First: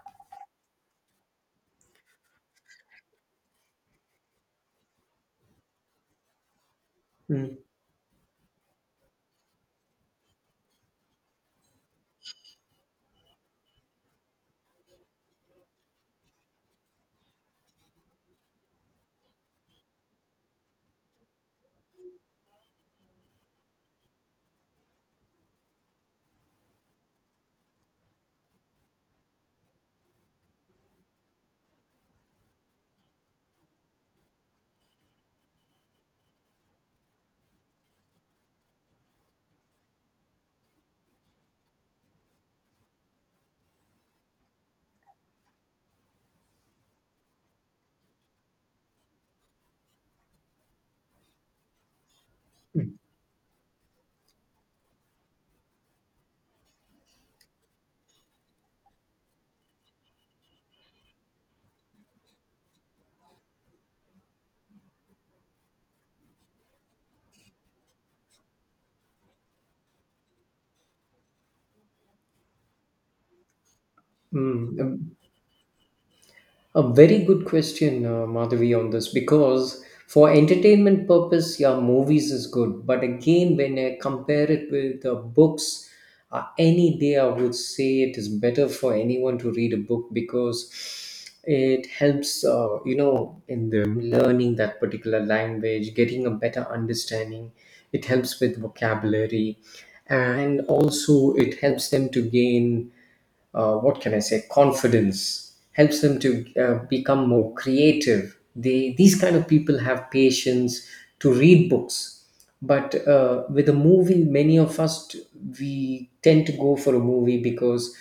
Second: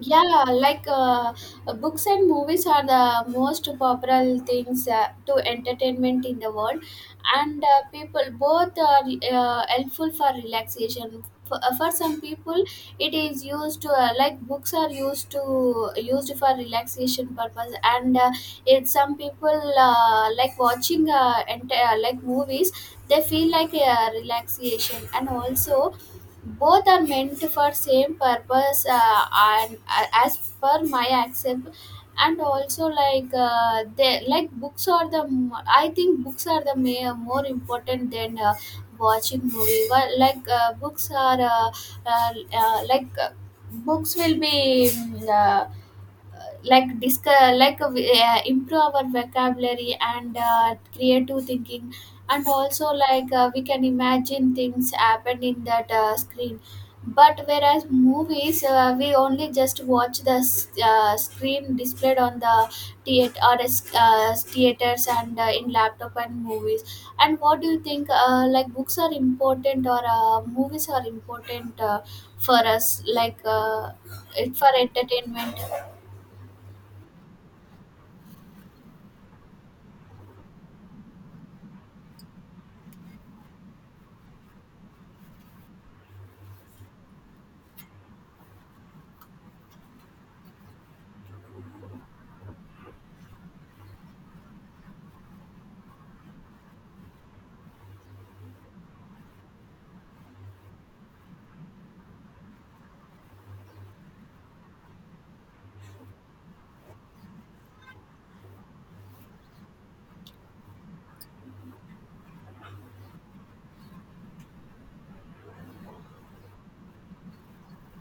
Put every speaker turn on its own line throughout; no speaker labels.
Yeah, like books and movies are the most popular things to entertainment in the world,
Mm,
and people both are helpful for relaxation. For some people, it is used to like books are used to used for relaxation purpose, and it some people like watching entire like movies. They feel like a relaxation, and also both are meant for same purpose and as per my accept, and also like they like books are the I think books are the more important than watching movie. Well, like books are uh, like books will be like like we, improve our vocabulary and creative thinking, and also
mm,
like we can imagine things happen in that screen. But whereas movies we only just watch the screen displayed on the theater or theaters and in laptop and movies. And what do you think like books are important or movies are important for us, like it for
mm. Um,
entertainment?
A very good question, Madhavi, on this because for entertainment purpose, yeah, movies is good. But again, when I compare it with books, any day I would say it is better for anyone to read a book because it helps, you know, in them learning that particular language, getting a better understanding. It helps with vocabulary, and also it helps them to gain. What can I say, confidence, helps them to become more creative. These kind of people have patience to read books. But with a movie, many of us, we tend to go for a movie because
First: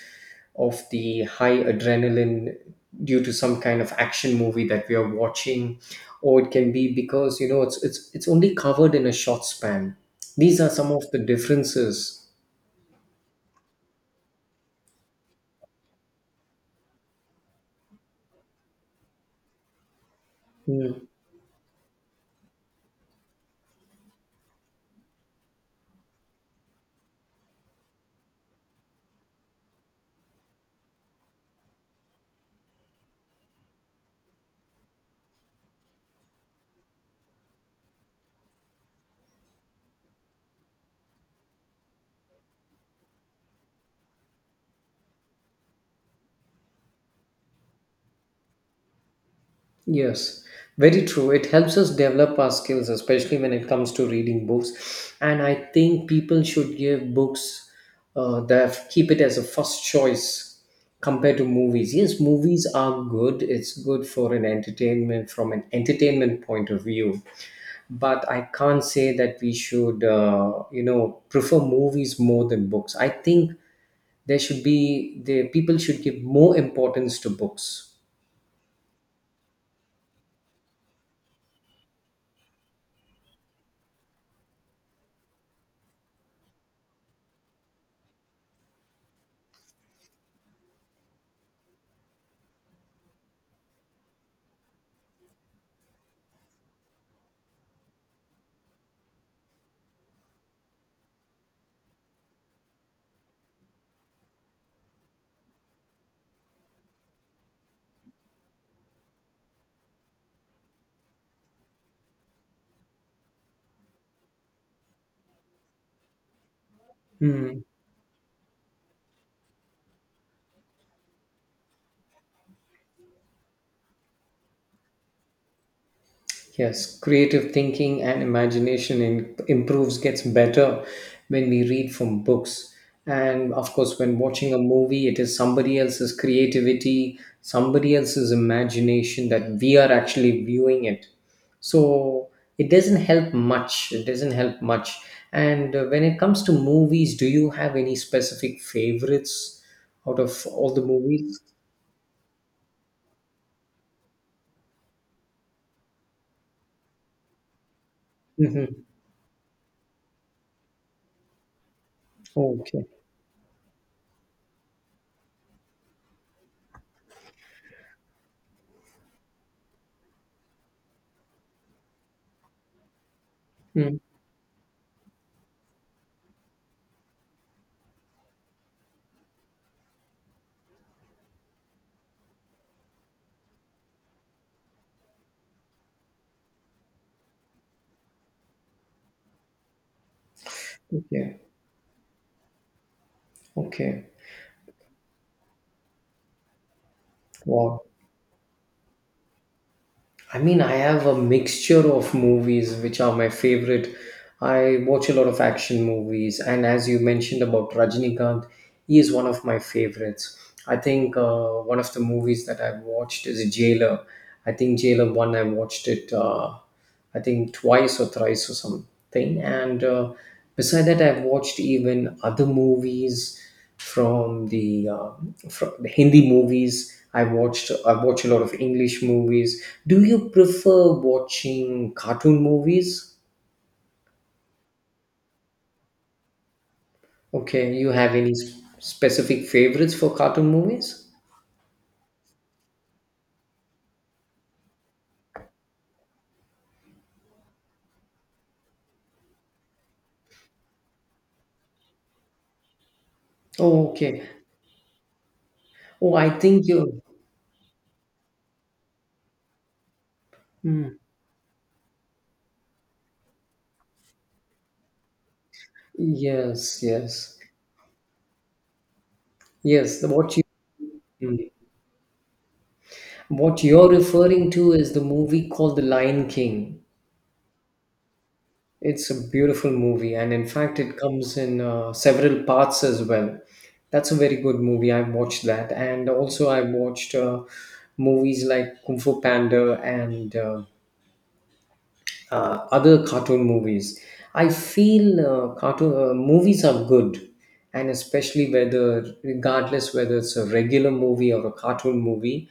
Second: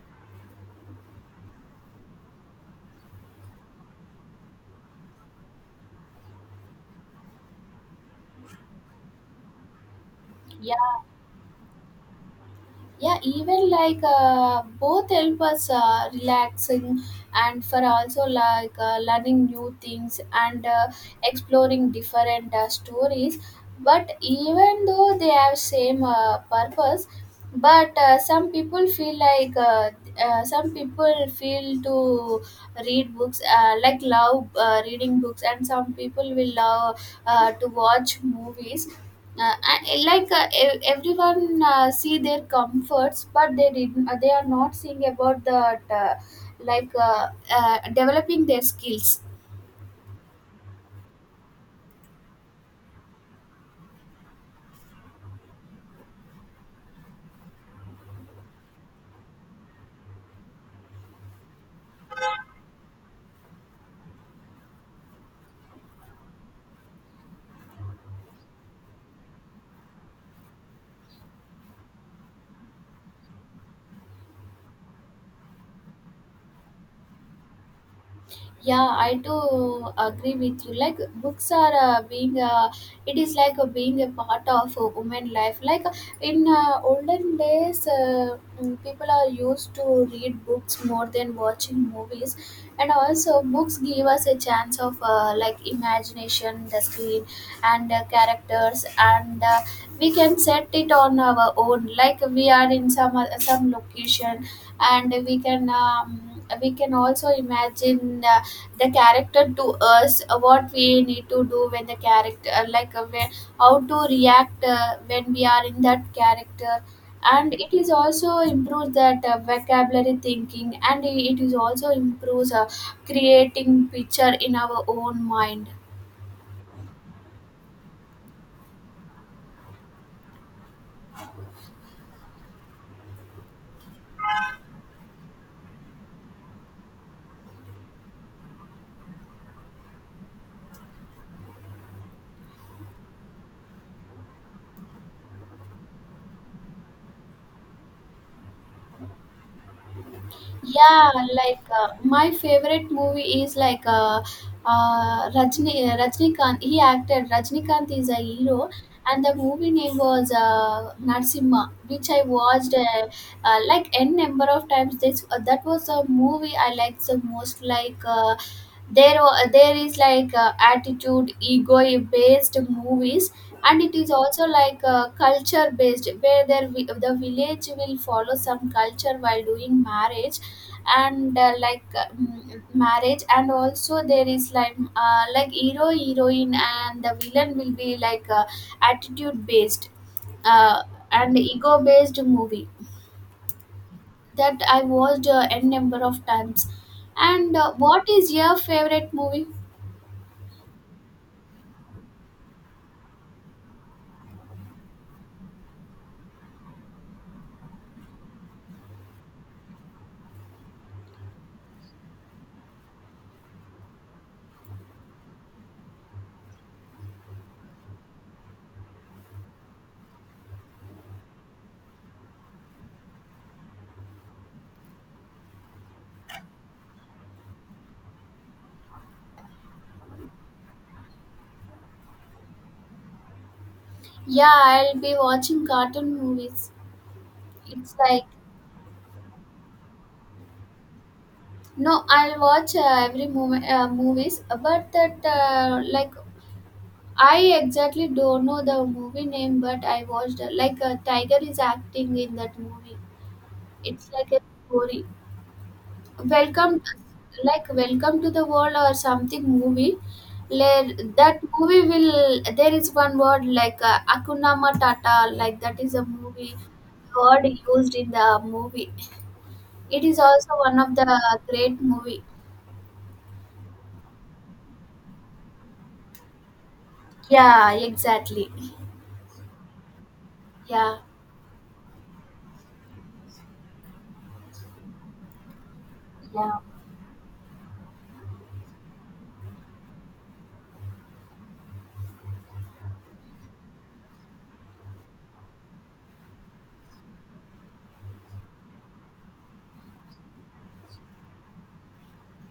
of the high adrenaline due to some kind of action movie that we are watching, or it can be because, you know, it's only covered in a short span. These are
Yeah,
some of the differences.
yeah, even like both help us relaxing, and for also like learning new things and
Hmm.
exploring different stories, but even though they have same purpose. But some people feel like some people feel to read books like love reading books, and some people will love to watch movies. Like everyone see their comforts, but they are not seeing about that like developing their skills.
Yes, very true. It helps us develop our skills, especially when it comes to reading books. And I think people should give books, that keep it as a first choice compared to movies. Yes, movies are good. It's good for an entertainment, from an entertainment point of view. But I can't say that we should, you know, prefer movies more than books. I think the people should give more importance to books.
Yeah, I do agree with you. Like, books are being it is like being a part of women life. Like in olden days people are used to read books more than watching movies, and also books give us a chance of like imagination the screen and characters and we can set it on our own, like we are in some location, and we can also imagine the character to us, what we need to do when the character like where, how to react when we are in that character. And
Hmm.
it is also improves that vocabulary thinking, and it is also improves creating picture in our own mind.
Yes, creative thinking and imagination, improves, gets better when we read from books. And of course, when watching a movie, it is somebody else's creativity, somebody else's imagination that we are actually viewing it. So it doesn't help much. It doesn't help much. And when it comes to movies, do you have any specific favorites out of all the
Yeah,
movies?
like my favorite movie is like Rajnikant. He acted. Rajnikant is a hero,
Hmm.
and the movie name was Narsimha, which I watched
Okay.
like n number of times. This That was a movie I liked the most. Like there is like attitude ego based movies, and it
Mm.
is also like culture based, where the village will follow some culture while doing marriage, and like marriage, and also there is like hero heroine, and the villain will be like attitude based uh, and
Okay.
ego based movie,
Okay.
that I watched n number of times. And
Wow.
what is your favorite movie?
I mean, I have a mixture of movies which are my favorite. I watch a lot of action movies, and as you mentioned about Rajinikanth, he is one of my favorites. I think one of the movies that I've watched is Jailer. I think Jailer 1, I watched it. I think twice or thrice or something. And beside that, I've watched even other movies from the Hindi movies. I watch a lot of English movies. Do you prefer watching cartoon movies?
Yeah, I'll be watching cartoon movies.
Okay, you
It's
have
like,
any specific favorites for cartoon movies?
no, I'll watch every movies, but that like I exactly don't know the movie name, but I watched like Tiger is acting in that movie.
Oh,
It's
okay.
like a story.
Oh, I think
Welcome,
you.
like Welcome to the World or something movie.
Hmm.
Like, that movie will there is one word like Akuna Matata, like that is a movie
Yes, yes,
word used in the movie.
yes.
It
The
is
what
also one of the
you.
great movie.
What you're referring to is the movie called The Lion King.
Yeah, exactly.
It's a beautiful movie, and in fact,
Yeah,
it comes in several parts as well. That's a very good movie. I've watched that, and also
yeah,
I've watched movies like Kung Fu Panda and other cartoon movies. I feel cartoon movies are good, and especially whether, regardless whether it's a regular movie or a cartoon movie,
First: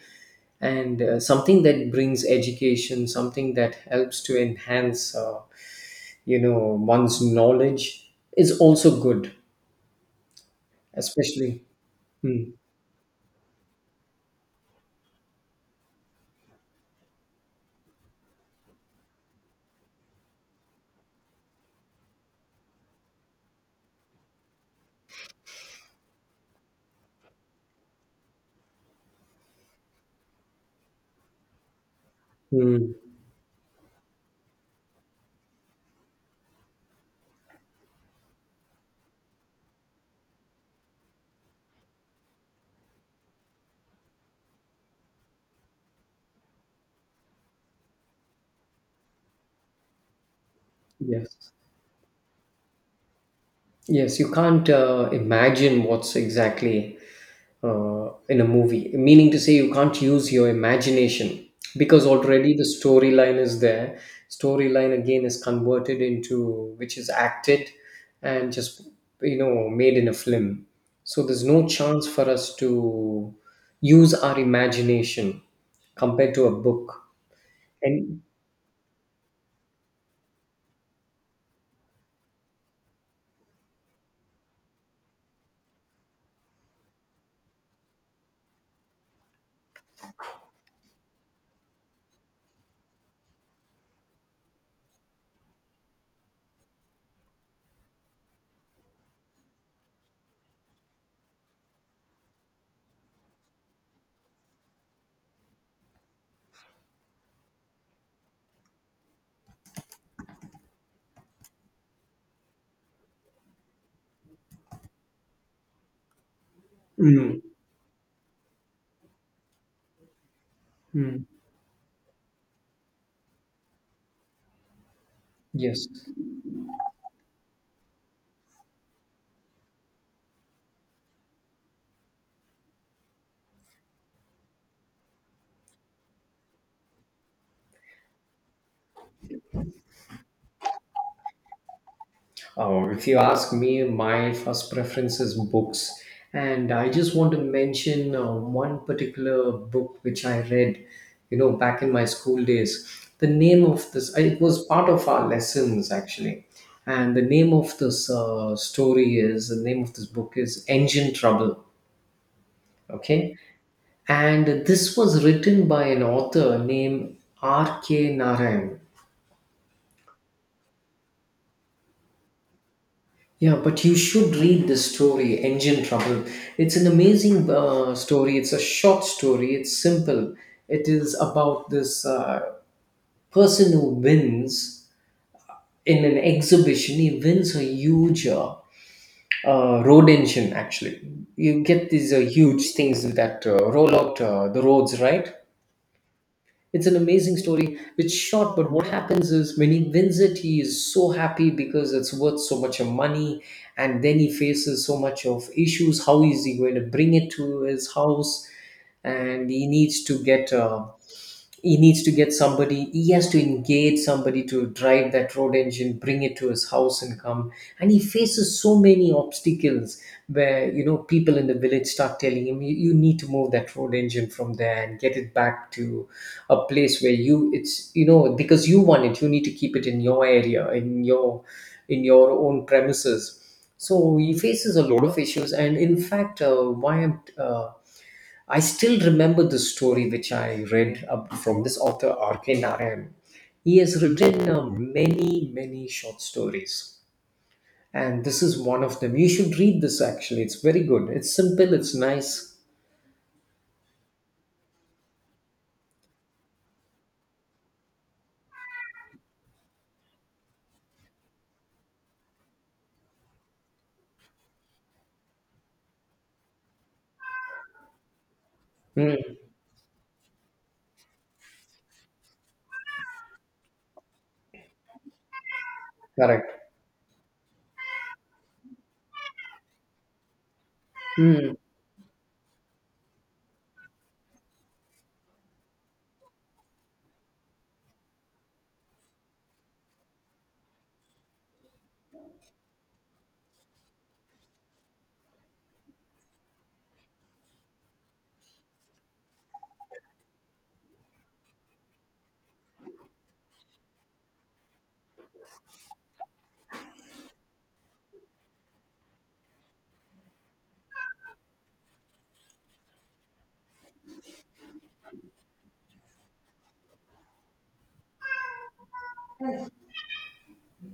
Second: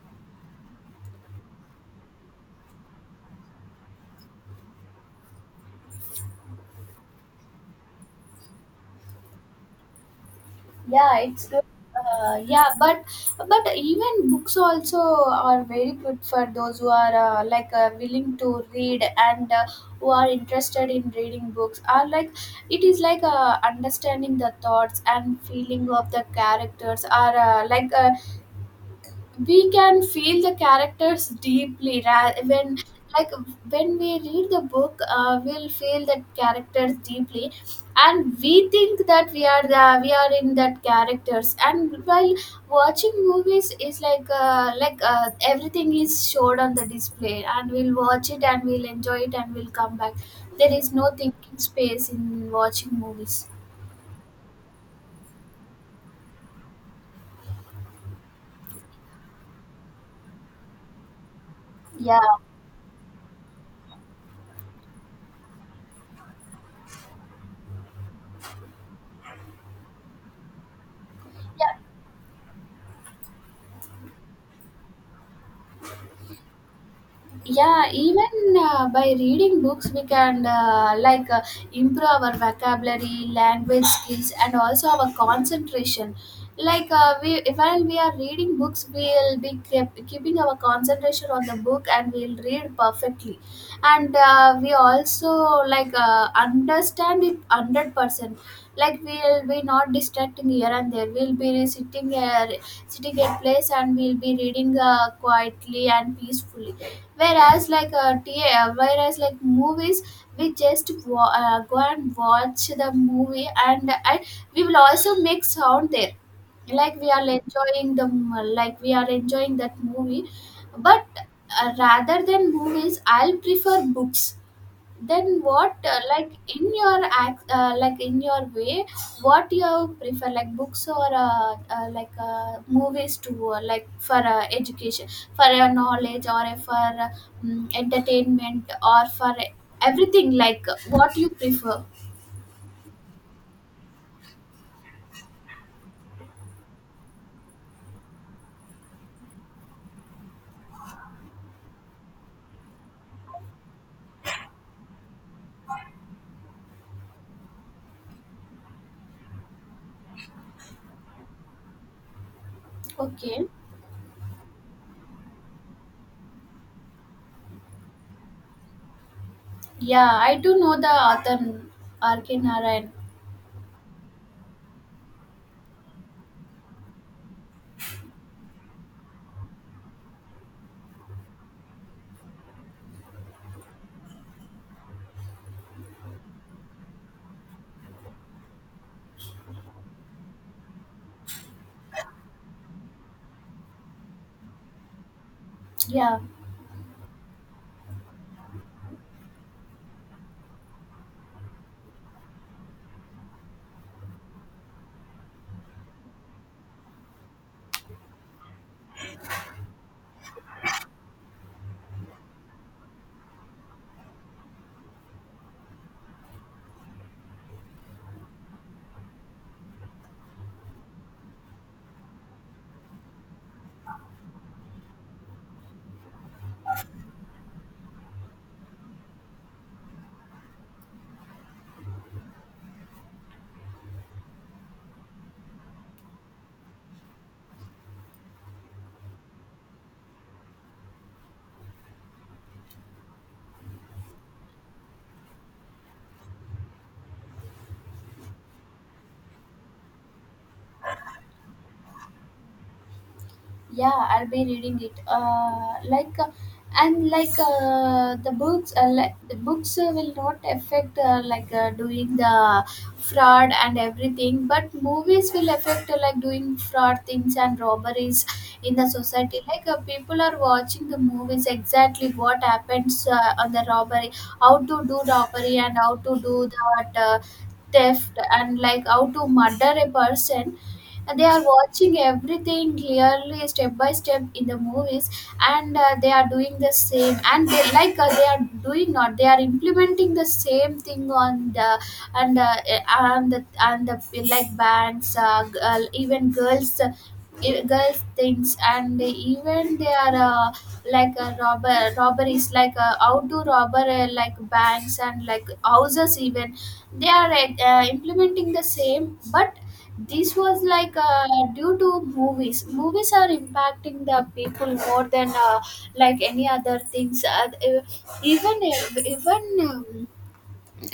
and something that brings education, something that helps to enhance, you know, one's knowledge is also good,
yeah. It's good.
especially. Mm,
Yeah, but even books also are very good for those who are like willing to read and who are interested in reading books. Are like it is like understanding the thoughts and feeling of the characters. Are like we can feel the characters deeply when
mm,
like when we read the book we'll feel that characters deeply, and we think that we are in that characters. And while watching movies is like everything is showed on the display, and we'll watch it and we'll enjoy it and we'll come back. There is no
yes.
thinking space in watching movies.
Yes, you can't imagine what's exactly in a movie. Meaning to say, you can't use your imagination because
Yeah,
already the storyline is there. Storyline again is converted into which is acted and just, you know, made in a film. So there's no
yeah,
chance for us to use our imagination compared to a book.
yeah,
And
even by reading books we can like improve our vocabulary language skills and also our concentration. Like we while we are reading books we will be keeping our concentration on the book, and we'll read perfectly, and we also like understand it 100%, like we'll be not distracting here and there, we'll be sitting at place, and we'll be reading quietly and peacefully, whereas like movies, we just go and watch the movie, and we will also make sound there like we are enjoying the like we are enjoying that movie. But rather than movies I'll prefer books. Then what
yes.
like in your act like in your way what you prefer, like books or like movies to like for education, for your knowledge, or for entertainment, or for everything, like what you prefer?
Oh, if you ask me, my first preference is books, and I just want to mention one particular book which I read, you know, back in my school days. The name of this, it was part of our lessons actually, and the name of this book is Engine Trouble. Okay,
Okay,
and this was written by an author named R. K. Narayan.
yeah, I do know the author R.K. Narayan.
Yeah, but you should read this story, Engine Trouble. It's an amazing story. It's a short story. It's simple. It is about this person who wins in an exhibition. He wins a huge road engine, actually. You get these huge things that roll out the roads, right?
Yeah.
It's an amazing story. It's short, but what happens is when he wins it, he is so happy because it's worth so much of money. And then he faces so much of issues. How is he going to bring it to his house? And he needs to get somebody, he has to engage somebody to drive that road engine, bring it to his house and come. And he faces so many obstacles where, you know, people in the village start telling him, you need to move that road engine from there and get it back to a place where you, it's, you know, because you want it, you need to keep it in your area, in your own premises. So he faces a lot of issues. And in fact, why I'm I still remember the story which I read up from this author R.K. Narayan. He has written many, many short stories. And this is one of them. You should read this actually. It's very good. It's simple, it's nice.
Yeah, I'll be reading it. Like, and like the books, will not affect like doing the fraud and everything, but movies will affect like doing fraud things and robberies in the
Mm,
society. Like people are watching the movies exactly what happens on the robbery, how to do robbery and how to do
correct.
that theft, and like how to murder a person. They are
Mm,
watching everything clearly step by step in the movies, and they are doing the same, and they are doing not they are implementing the same thing on the, and uh, and the like bands girl, even girls girls things, and even they are like a robberies like how to robber like banks and like houses, even they are implementing the same. But this was like due to movies. Movies are impacting the people more than like any other things. Even even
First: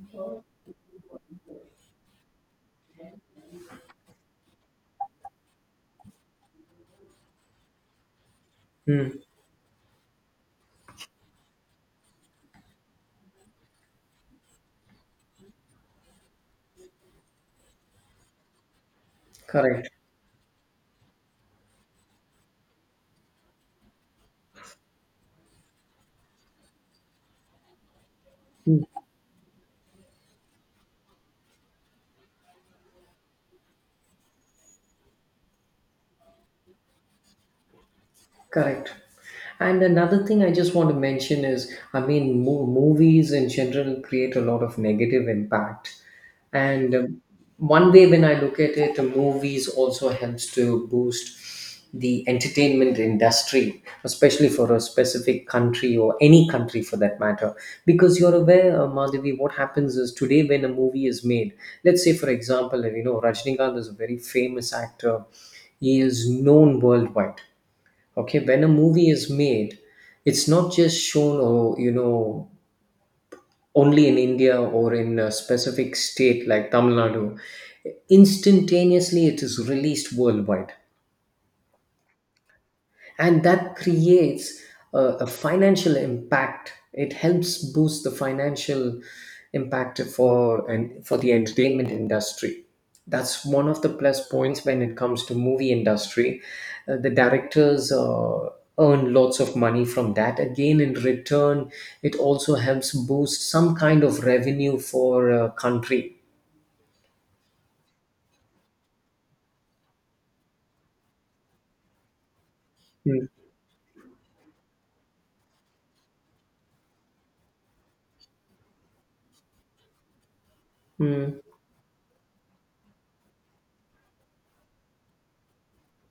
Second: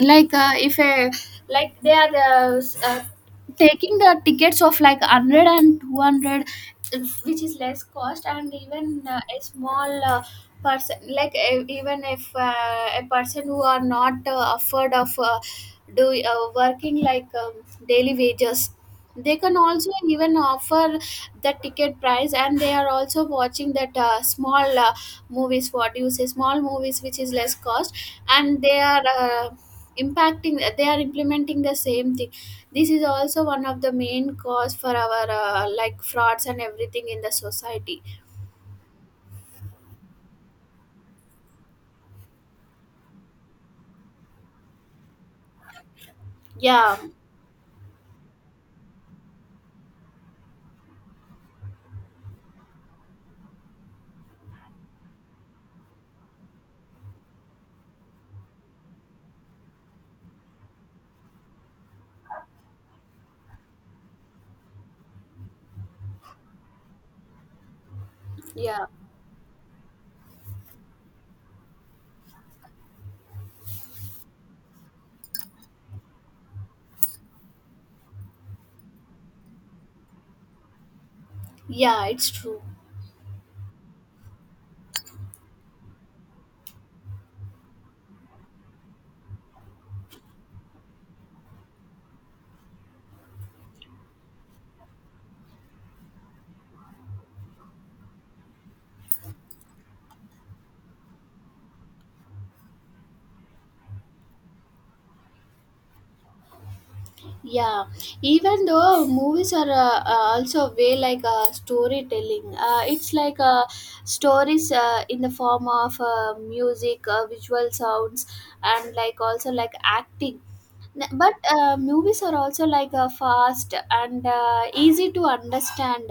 like if a like taking the tickets of like 100 and 200, which is less cost. And even
mm,
a small person, like even if a person who are not afford of do working like daily wages, they can also
correct.
even offer the ticket price, and they are also watching that small movies, what do you say, small movies which is less cost, and they are implementing the same thing. This is also one of the main cause for our like frauds and everything in the society.
Correct. And another thing I just want to mention is I mean, movies in general create a lot of negative impact. And
Yeah.
one way when I look at it, movies also helps to boost the entertainment industry, especially for a specific country or any country for that matter. Because you're aware, Madhavi, what happens is today when a movie is made, let's say, for example, you know, Rajnikanth is a very famous actor, he is known worldwide. Okay, when a
Yeah,
movie is made, it's not just shown or, you know, only in India or in a specific state like Tamil Nadu. Instantaneously, it is released worldwide.
yeah, it's true.
And that creates a, a financial impact. It helps boost the financial impact for and for the entertainment industry. That's one of the plus points when it comes to movie industry. The directors earn lots of money from that. Again, in return it also helps boost some kind of revenue for a country.
Yeah, even though movies are also a way like storytelling, it's
Mm.
like stories in the form of music, visual sounds, and like also like acting. N- but
Mm.
uh, movies are also like fast and easy to understand.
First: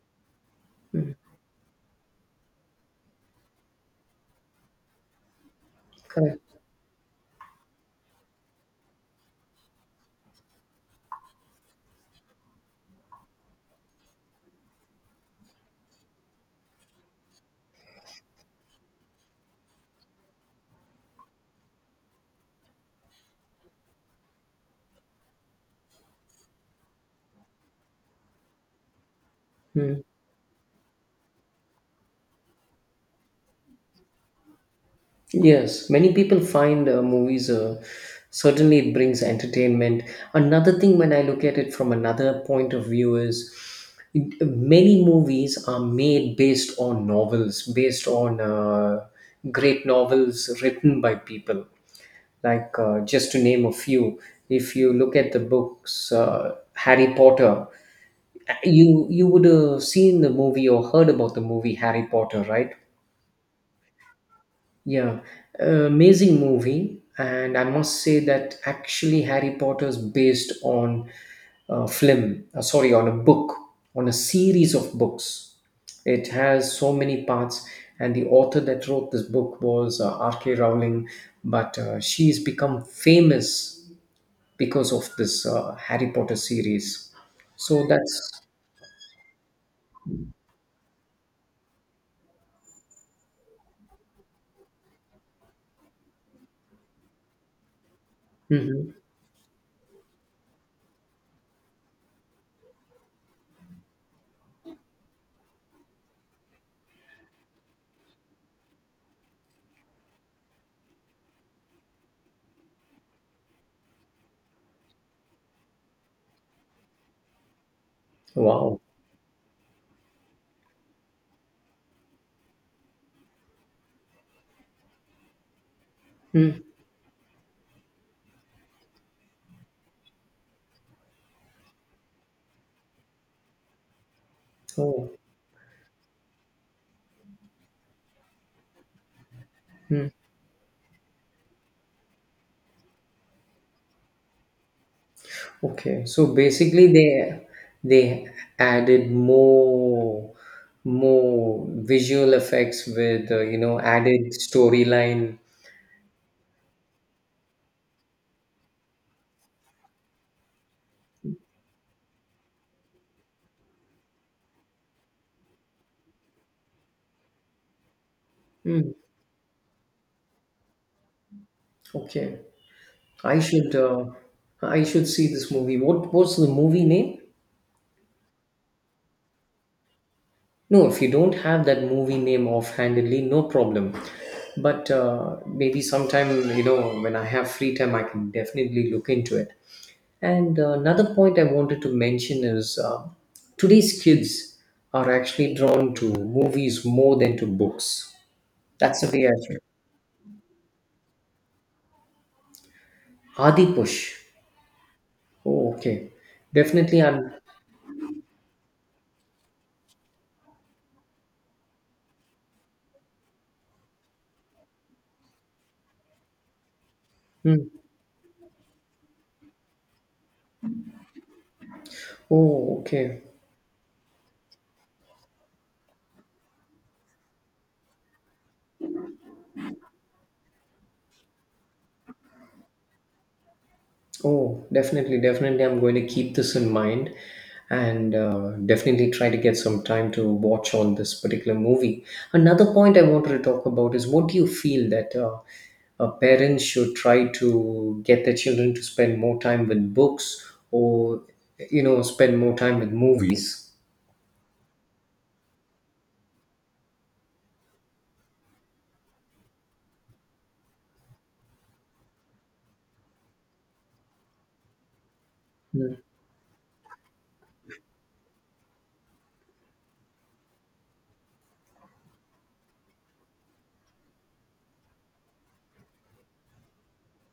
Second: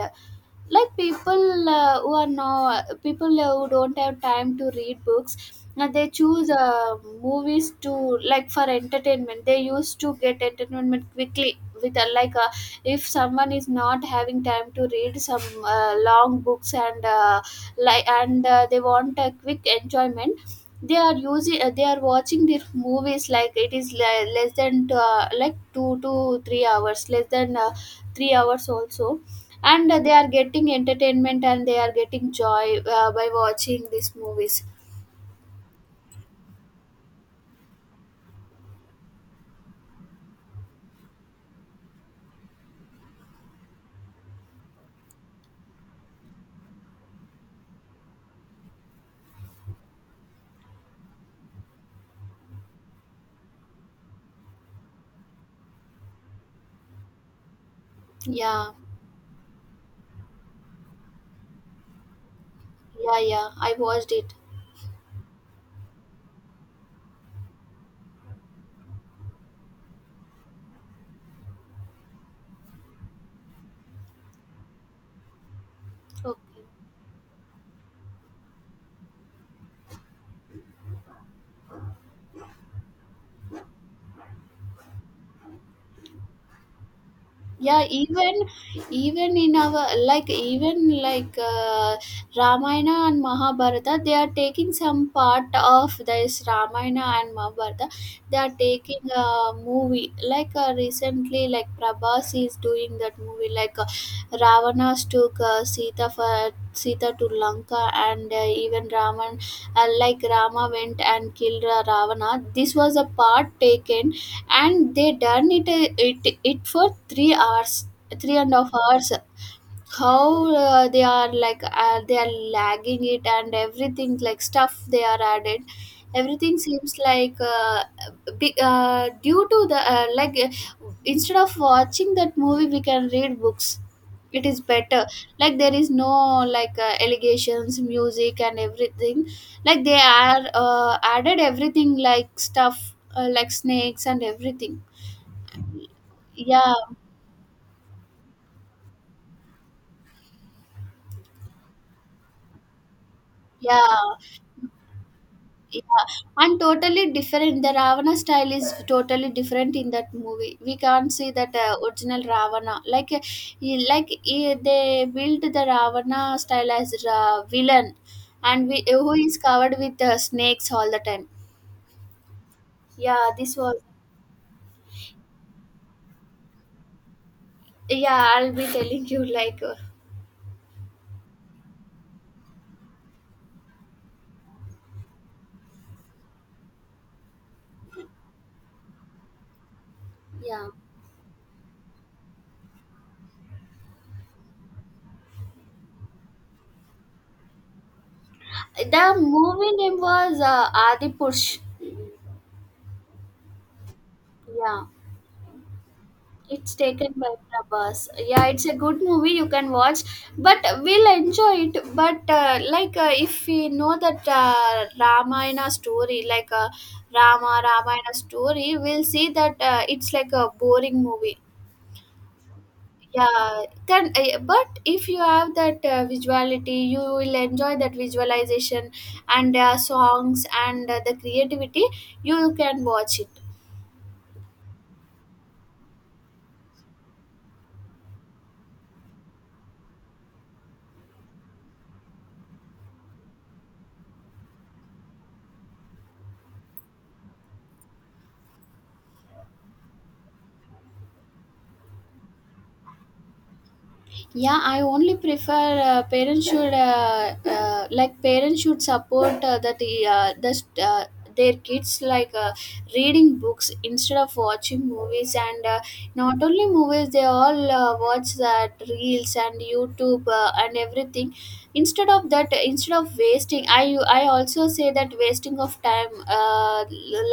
Like people who are now people who don't have time to read books, and they choose
Correct.
movies to like for entertainment. They used to get entertainment quickly with like if someone is not having time to read some long books, and like and they want a quick enjoyment. They are using they are watching their movies, like it is less than like 2 to 3 hours, less than 3 hours also, and
Hmm.
they are getting entertainment, and they are getting joy by watching these movies.
Yes, many people find movies, certainly it brings entertainment. Another thing, when I look at it from another point of view, is many movies are made based on novels, based on great novels written by people. Like, just to name a few, if you look at the books, Harry Potter,
Yeah.
you would have seen the movie or heard about the movie Harry Potter, right?
Yeah, yeah, I watched it.
Yeah, amazing movie, and I must say that actually Harry Potter is based on a film, sorry, on a book, on a series of books. It
Okay.
has so many parts, and the author that wrote this book was R.K. Rowling, but she's become famous because of this Harry Potter series.
Yeah,
So
even
that's.
even in our like even like Ramayana and Mahabharata, they are taking some part of this Ramayana and Mahabharata. They are
Mhm.
taking a movie like recently, like Prabhas is doing that movie like Ravana's took Sita to Lanka, and even Raman like Rama went and killed Ravana. This was a part taken, and they done it for 3 hours, three and a half
Wow.
hours. How they are like they are lagging it and everything like stuff they are added. Everything
Mm.
seems like big, due to the like instead of watching that movie we can read books, it is better.
Oh.
Like there is no like allegations music and everything, like they
Hmm.
are added everything like stuff like snakes and everything.
Okay, so
Yeah,
basically they added more, more visual effects with, you know,
yeah,
added storyline.
yeah. And totally different. The Ravana style is totally different in that movie. We can't see that original Ravana. They built the Ravana style as a villain, and we,
Hmm.
who is covered with snakes all the time.
Okay,
Yeah,
I
this was.
should uh, I should see this movie. What, what's the movie name?
Yeah, I'll be telling you like.
No, if you don't have that movie name offhandedly, no problem. But maybe sometime, you know, when I have free time, I can definitely look into it. And
Yeah,
another point I wanted to mention is today's kids are actually drawn to movies more than to books. That's
The
the way I feel.
movie name was Adi Purush.
Adi Push.
Yeah.
Oh, okay.
It's
Definitely,
taken by
I'm.
Prabhas. Yeah, it's a good movie you can watch, but we'll enjoy it. But if we know that Ramayana story,
Hmm.
Ramayana story, we'll see that it's like a boring movie.
Oh, okay.
Yeah, can But if you have that visuality, you will enjoy that visualization and songs and the creativity. You can watch it.
Oh, definitely, definitely. I'm going to keep this in mind and definitely try to get some time to watch on this particular movie. Another point I wanted to talk about is what do you feel that parents should try to get their children to spend more time with books or, you know, spend more time with movies?
Yeah, I only prefer parents should parents should support that their kids reading books instead of watching movies and
Mm.
Not only movies, they all watch that reels and YouTube and everything. Instead of that, I also say that wasting of time, uh,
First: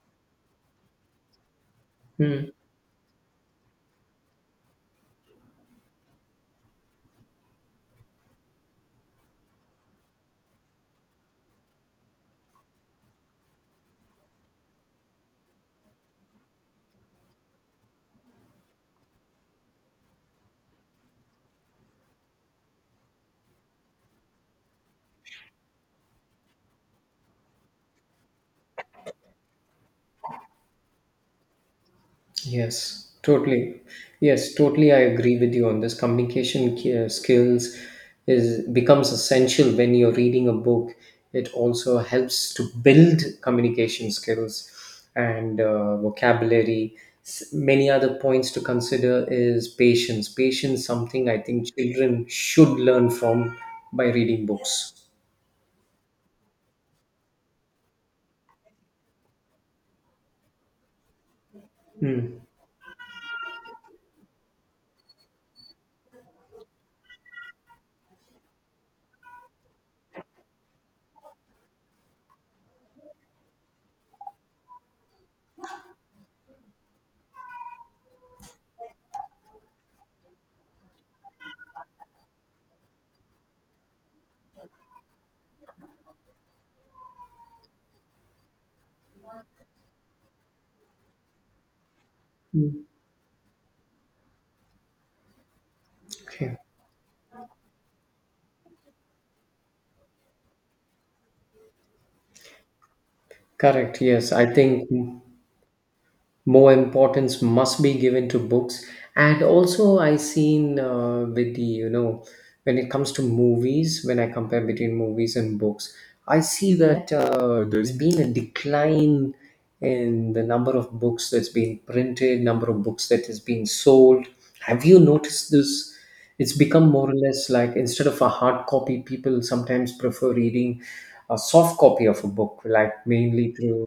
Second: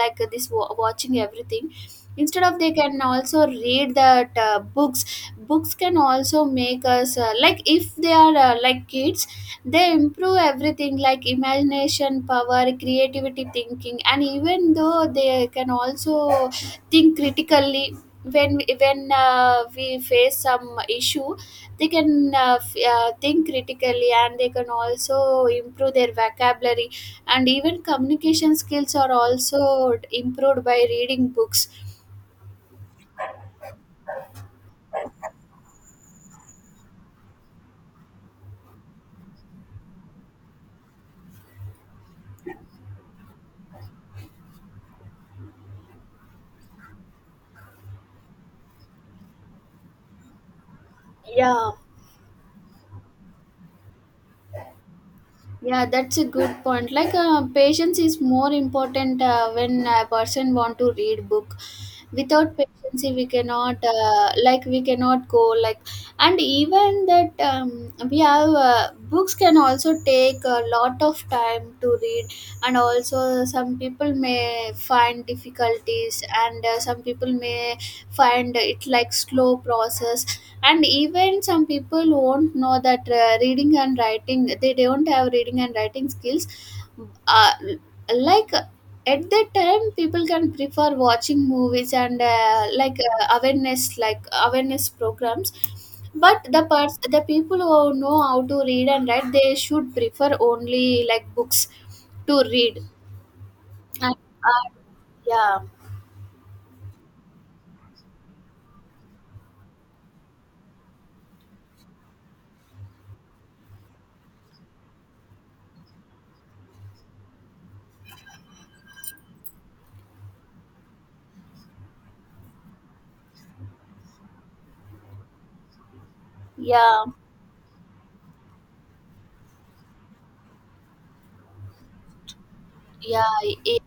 like this wa- watching everything. Instead
Mm.
of, they can also read that books. Books can also make us like, if they are like kids, they improve everything like imagination power, creativity, thinking, and even though they can also think critically. When we face some issue, they can think critically, and they can also improve their vocabulary, and even communication skills are also improved by reading books.
Yes, totally. Yes, totally. I agree with you on this. Communication skills is becomes essential when you're reading a book. It also helps to build communication skills and vocabulary. Many other points to consider is patience. Patience, something I
Yeah.
think children should learn from by reading books.
Yeah that's a good point. Like, patience is more important when a person want to read book.
Mm.
Without patience, we cannot, we cannot go, like. And even that, we have, books can also take a lot of time to read, and also some people may find difficulties, and some people may find it like slow process. And even some people won't know that, reading and writing, they don't have reading and writing skills. uh, like at that time, people can prefer watching movies and
Mm.
awareness programs. But
Okay.
the parts, the people who know how to read and write, they should prefer only like books to read.
Correct.
And
Yes, I
uh,
think
yeah
more importance must be given to books. And also I seen, with the, you know, when it comes to movies, when I compare between movies and books, I see that there's been a decline in the number of books that's been printed, number of books that is being sold. Have you noticed this? It's become
yeah
more or less like, instead of a hard copy, people sometimes prefer reading a soft copy of a book, like
Yeah.
mainly through.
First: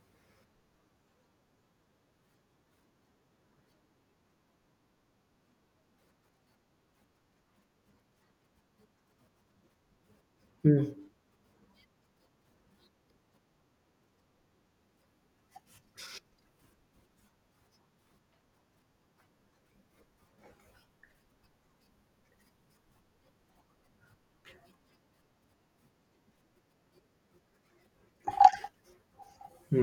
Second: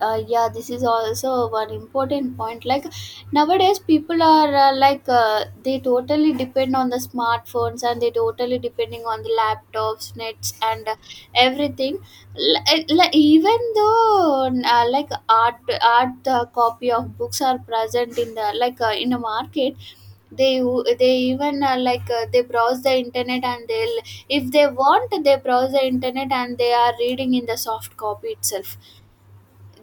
Yeah, this is also one important point. Like, nowadays people are they totally depend on the smartphones, and they totally depending on the laptops, nets, and everything. Like, even though, art, art copy of books are present in the, in the market, they they even, they browse the internet, and they'll, if they want, they browse the internet and they are reading in the soft copy itself.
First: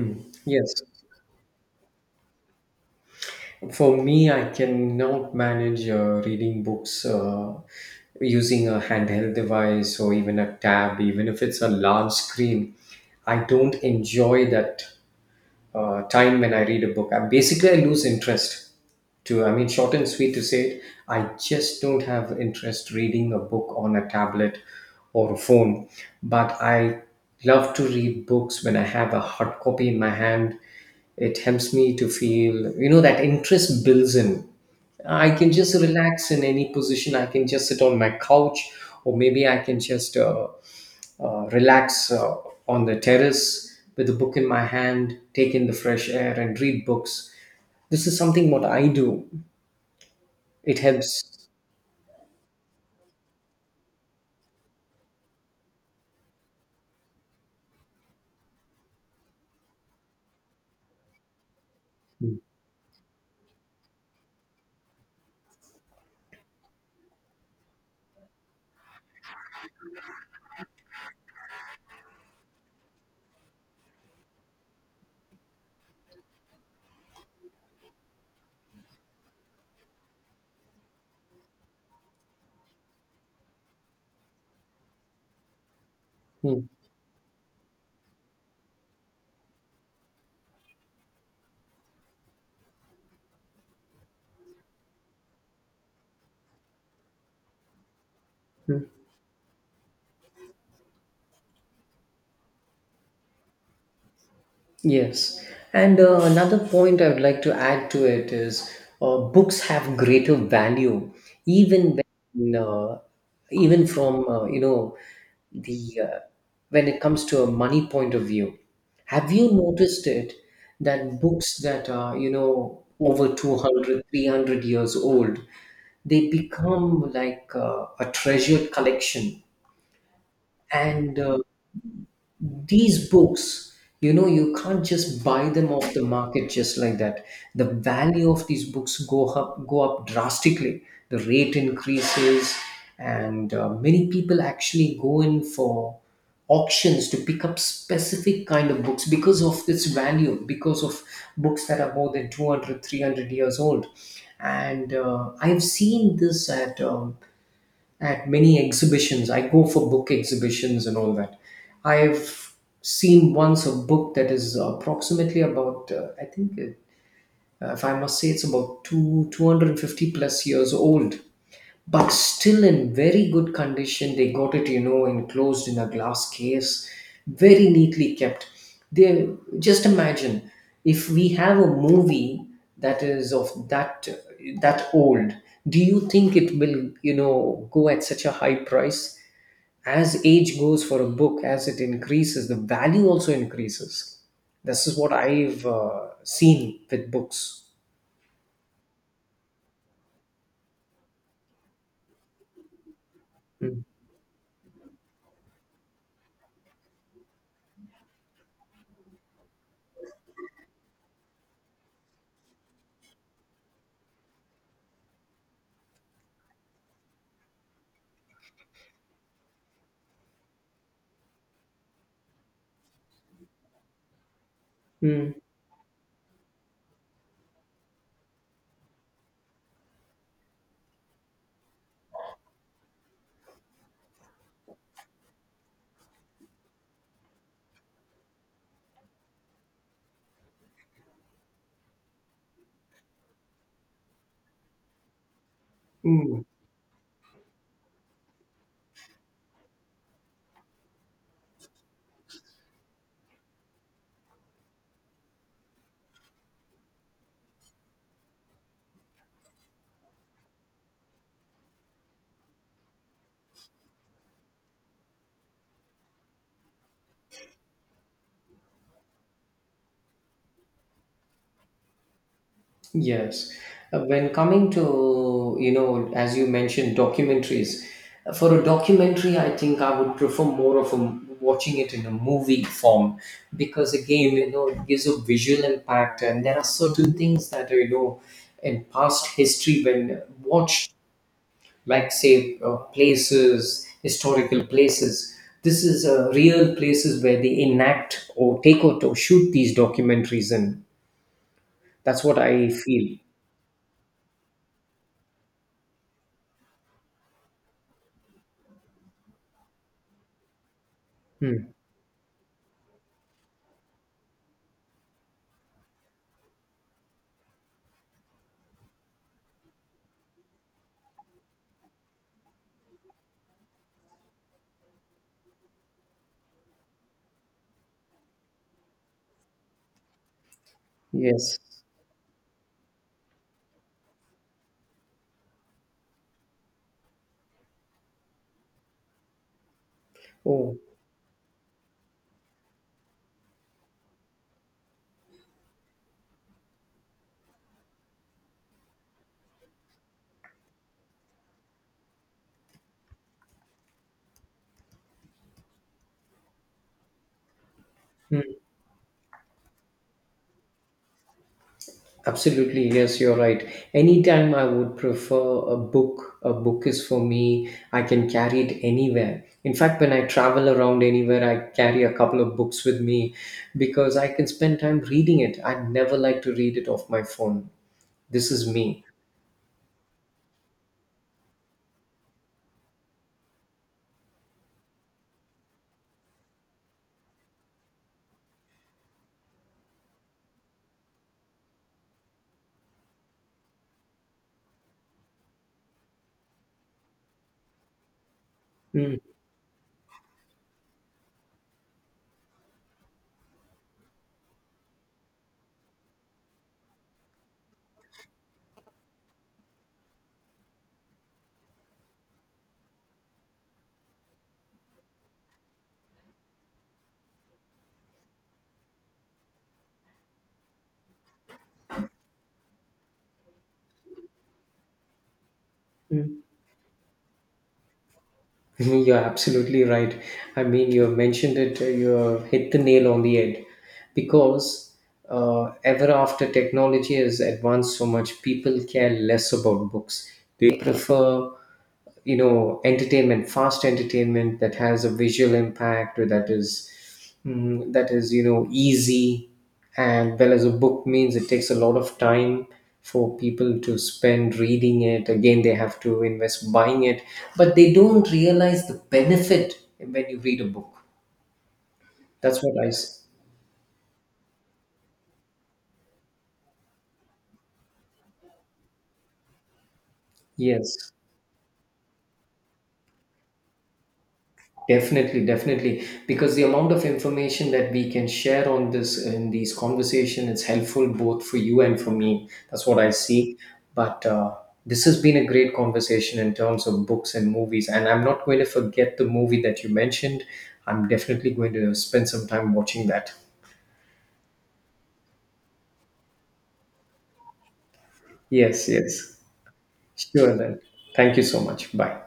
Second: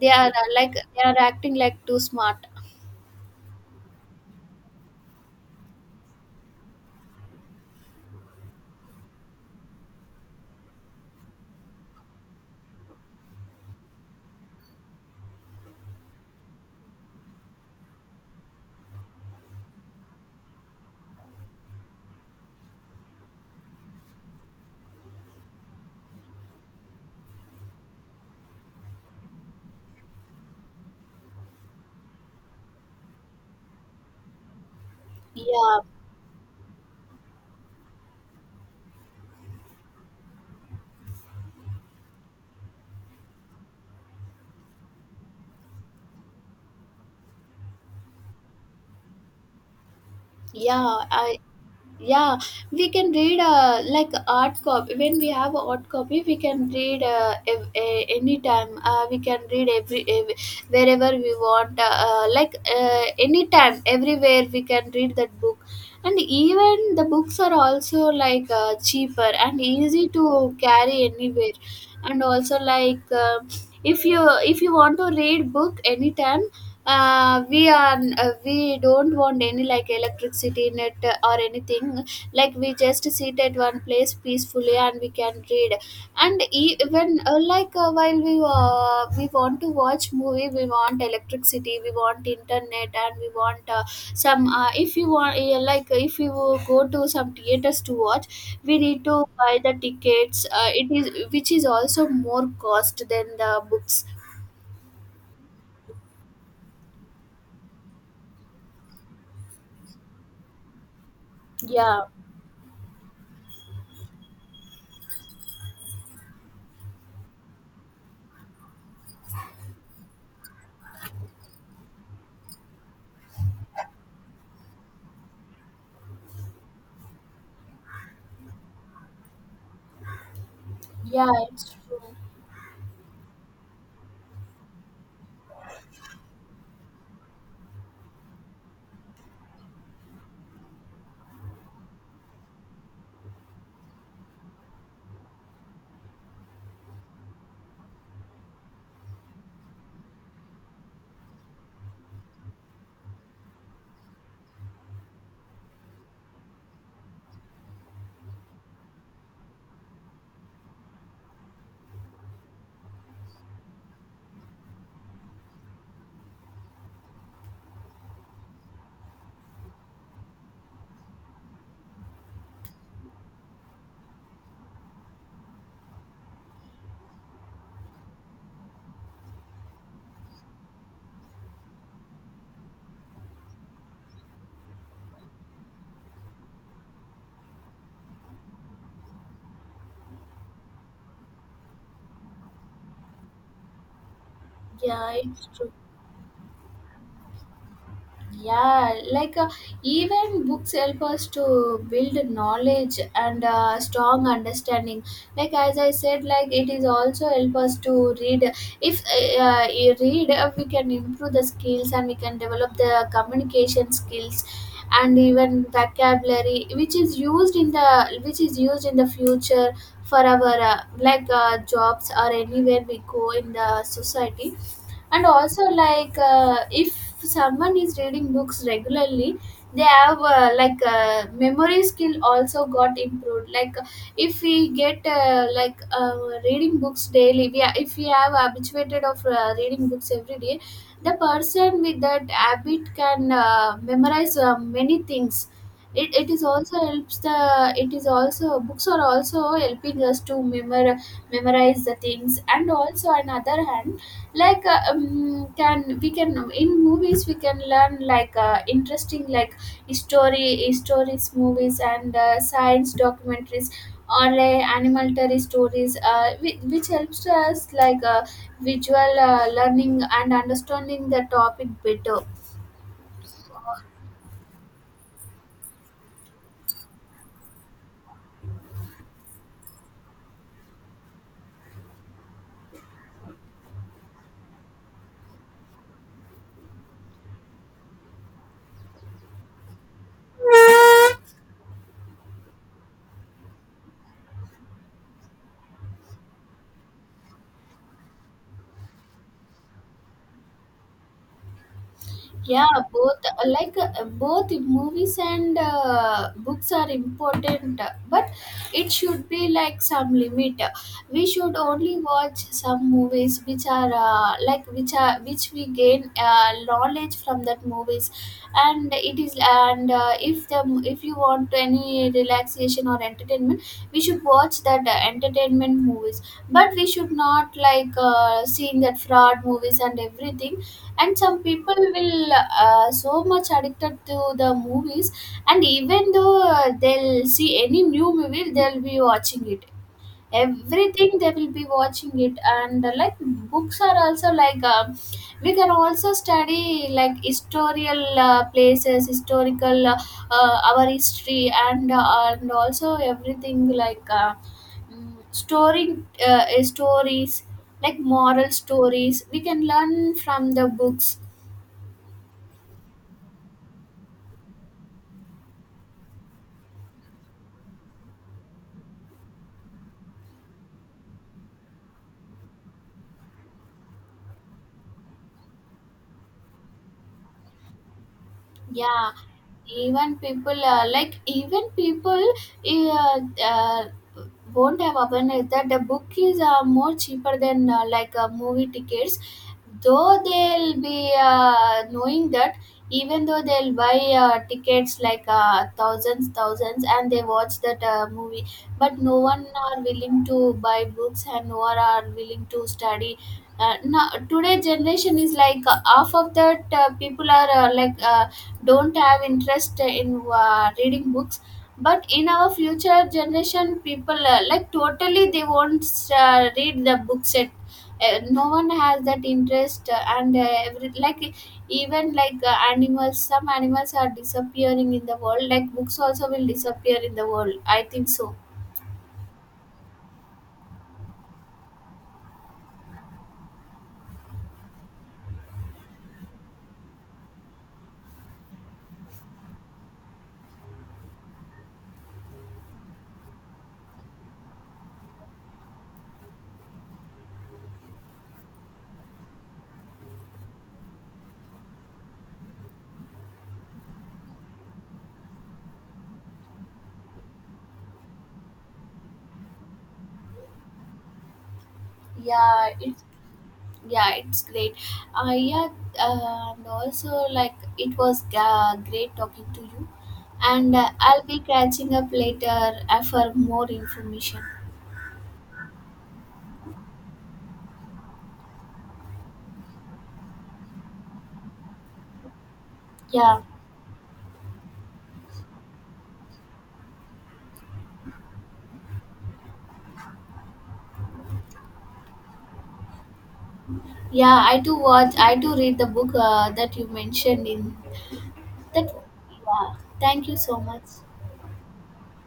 They are like,
Yes.
they are acting like too smart.
For me, I cannot manage reading books using a handheld device or even a tab, even if it's a large screen. I don't enjoy that time when I read a book. I basically I lose interest. To I mean, short and sweet to say it, I just don't have interest reading a book on a tablet or a phone. But I love to read books when I have a hard copy in my hand. It helps me to feel that interest builds in. I can just
Yeah,
relax in any position. I can just sit on my couch, or maybe I can just relax on the terrace with a book in my hand, take in the fresh air, and read books. This is something what I do. It
yeah, I
helps.
yeah. We can read like art copy when we have a art copy. We can read, anytime. We can read every, ev wherever we want. Anytime, everywhere, we can read that book. And even the books are also like, cheaper and easy to carry anywhere. And also, if you, want to read book anytime, we are, we don't want any like electricity, net, or anything. Like, we just sit at one place peacefully and we can read. And
Hmm.
e- even like while we, we want to watch movie, we want electricity, we want internet, and we want, some if you want, if you go to some theaters to watch, we
Hmm.
need to buy the tickets. It is, which is also more cost than the books.
Yes. And another point I would like to add to it is books have greater value even
Yeah.
when even from you know the when it comes to a money point of view. Have you noticed it that books that are over 200, 300 years old, they become like a treasured collection. And
Yeah, it's true.
these books, you know, you can't just buy them off the market just like that. The value of these books go up drastically. The rate increases. And many people actually go in for auctions to pick up specific kind of books because of this value, because of books that are more than 200, 300 years old. And I've seen this at at many exhibitions. I go for book exhibitions and all that. I've seen once a book that is approximately about, I think, if I must say, it's about two 250 plus years old, but still in very good condition. They got it, enclosed in a glass case, very neatly kept. They, just imagine, if we have a movie that is of that old. Do you think it will, go at such a high price? As age goes for a book, as it increases, the value also increases. This is what
Yeah, it's
I've
true.
seen with books.
Yeah, like, even books help us to build knowledge and
Mm.
strong understanding. Like as I said, like it is also help us to read. If you read, we can improve the skills, and we can develop the communication skills and even vocabulary, which is used in the future for our jobs, or anywhere we go in the society. And
Mm.
also, like, if someone is reading books regularly, they have memory skill also got improved. Like, if we get reading books daily, if we have habituated of reading books every day, the person with that habit can memorize many things.
Mm.
It is also, books are also helping us to memorize the things. And also another hand, like, can we can, in movies we can learn, like, interesting like story stories movies and science documentaries or animal terry stories, which helps us like visual learning and understanding the topic better.
Yes. When coming to, you know, as you mentioned, documentaries, for a documentary, I think I would prefer more of watching it in a movie form because, again, you know, it gives a visual impact. And there are certain things that, you know, in past history when watched, like, say, places, historical places. This is real places where they enact or take out or shoot these documentaries in. That's what I
Yeah,
feel.
both, both movies and books are important, but it should be like some limit. We should only watch some movies which are, which we gain knowledge from that movies. And it is and if the, if you want any relaxation or entertainment, we should watch that entertainment movies. But we should not like seeing that fraud movies and everything. And some
Yes.
people will, so much addicted to the movies. And even though, they'll see any new movie, they'll be watching it,
Oh,
everything they will be watching it. And like Books are also like, we can also study, like historical places, historical our history, and also everything like, mm, storing stories, like moral
hmm.
stories, we can learn from the books.
Absolutely. Yes, you're right. Anytime I would prefer a book. A book is for me, I can carry it anywhere. In fact, when I travel around anywhere, I carry a couple of books with me because I can spend time reading it. I never like to read it off my phone. This is me.
Yeah, even people, even people uh, uh, won't have awareness that the book is more cheaper than movie tickets. Though they'll be knowing that, even though they'll buy tickets like, thousands, thousands, and they watch that movie, but no one are willing to buy books, and no one are willing to study. Now today generation is like, half of that, people are, don't have interest in reading books. But in our future generation, people totally they won't read the books at. No one has that interest. And every, like Even like, animals, some animals are disappearing in the world, like books also
Mm.
will disappear in the world, I think so.
You're absolutely right. I mean, you have mentioned it. You have hit the nail on the head because ever after technology has advanced so much, people care less about books. They prefer entertainment, fast entertainment that has a visual impact, or that is easy. And, well, as a book means, it takes a lot of time for people to spend reading it. Again, they have to invest buying it. But they don't realize the benefit when you read a book. That's
yeah
what I
it
s-
yeah, it's great. uh, yeah and also, like, it was great talking to you, and
Yes.
I'll be catching up later for more information.
Definitely, definitely. Because the amount of information that we can share on this in these conversation is helpful both for you and for me. That's what I
Yeah.
see. But this has been a great conversation in terms of books and movies. And I'm not going to forget the movie that you mentioned. I'm definitely going to spend some time watching that.
Yeah I do watch, I do read the book that you mentioned in
Yes,
that.
yes.
Yeah. Thank you
Sure
so
then.
much.
Thank you so much. Bye.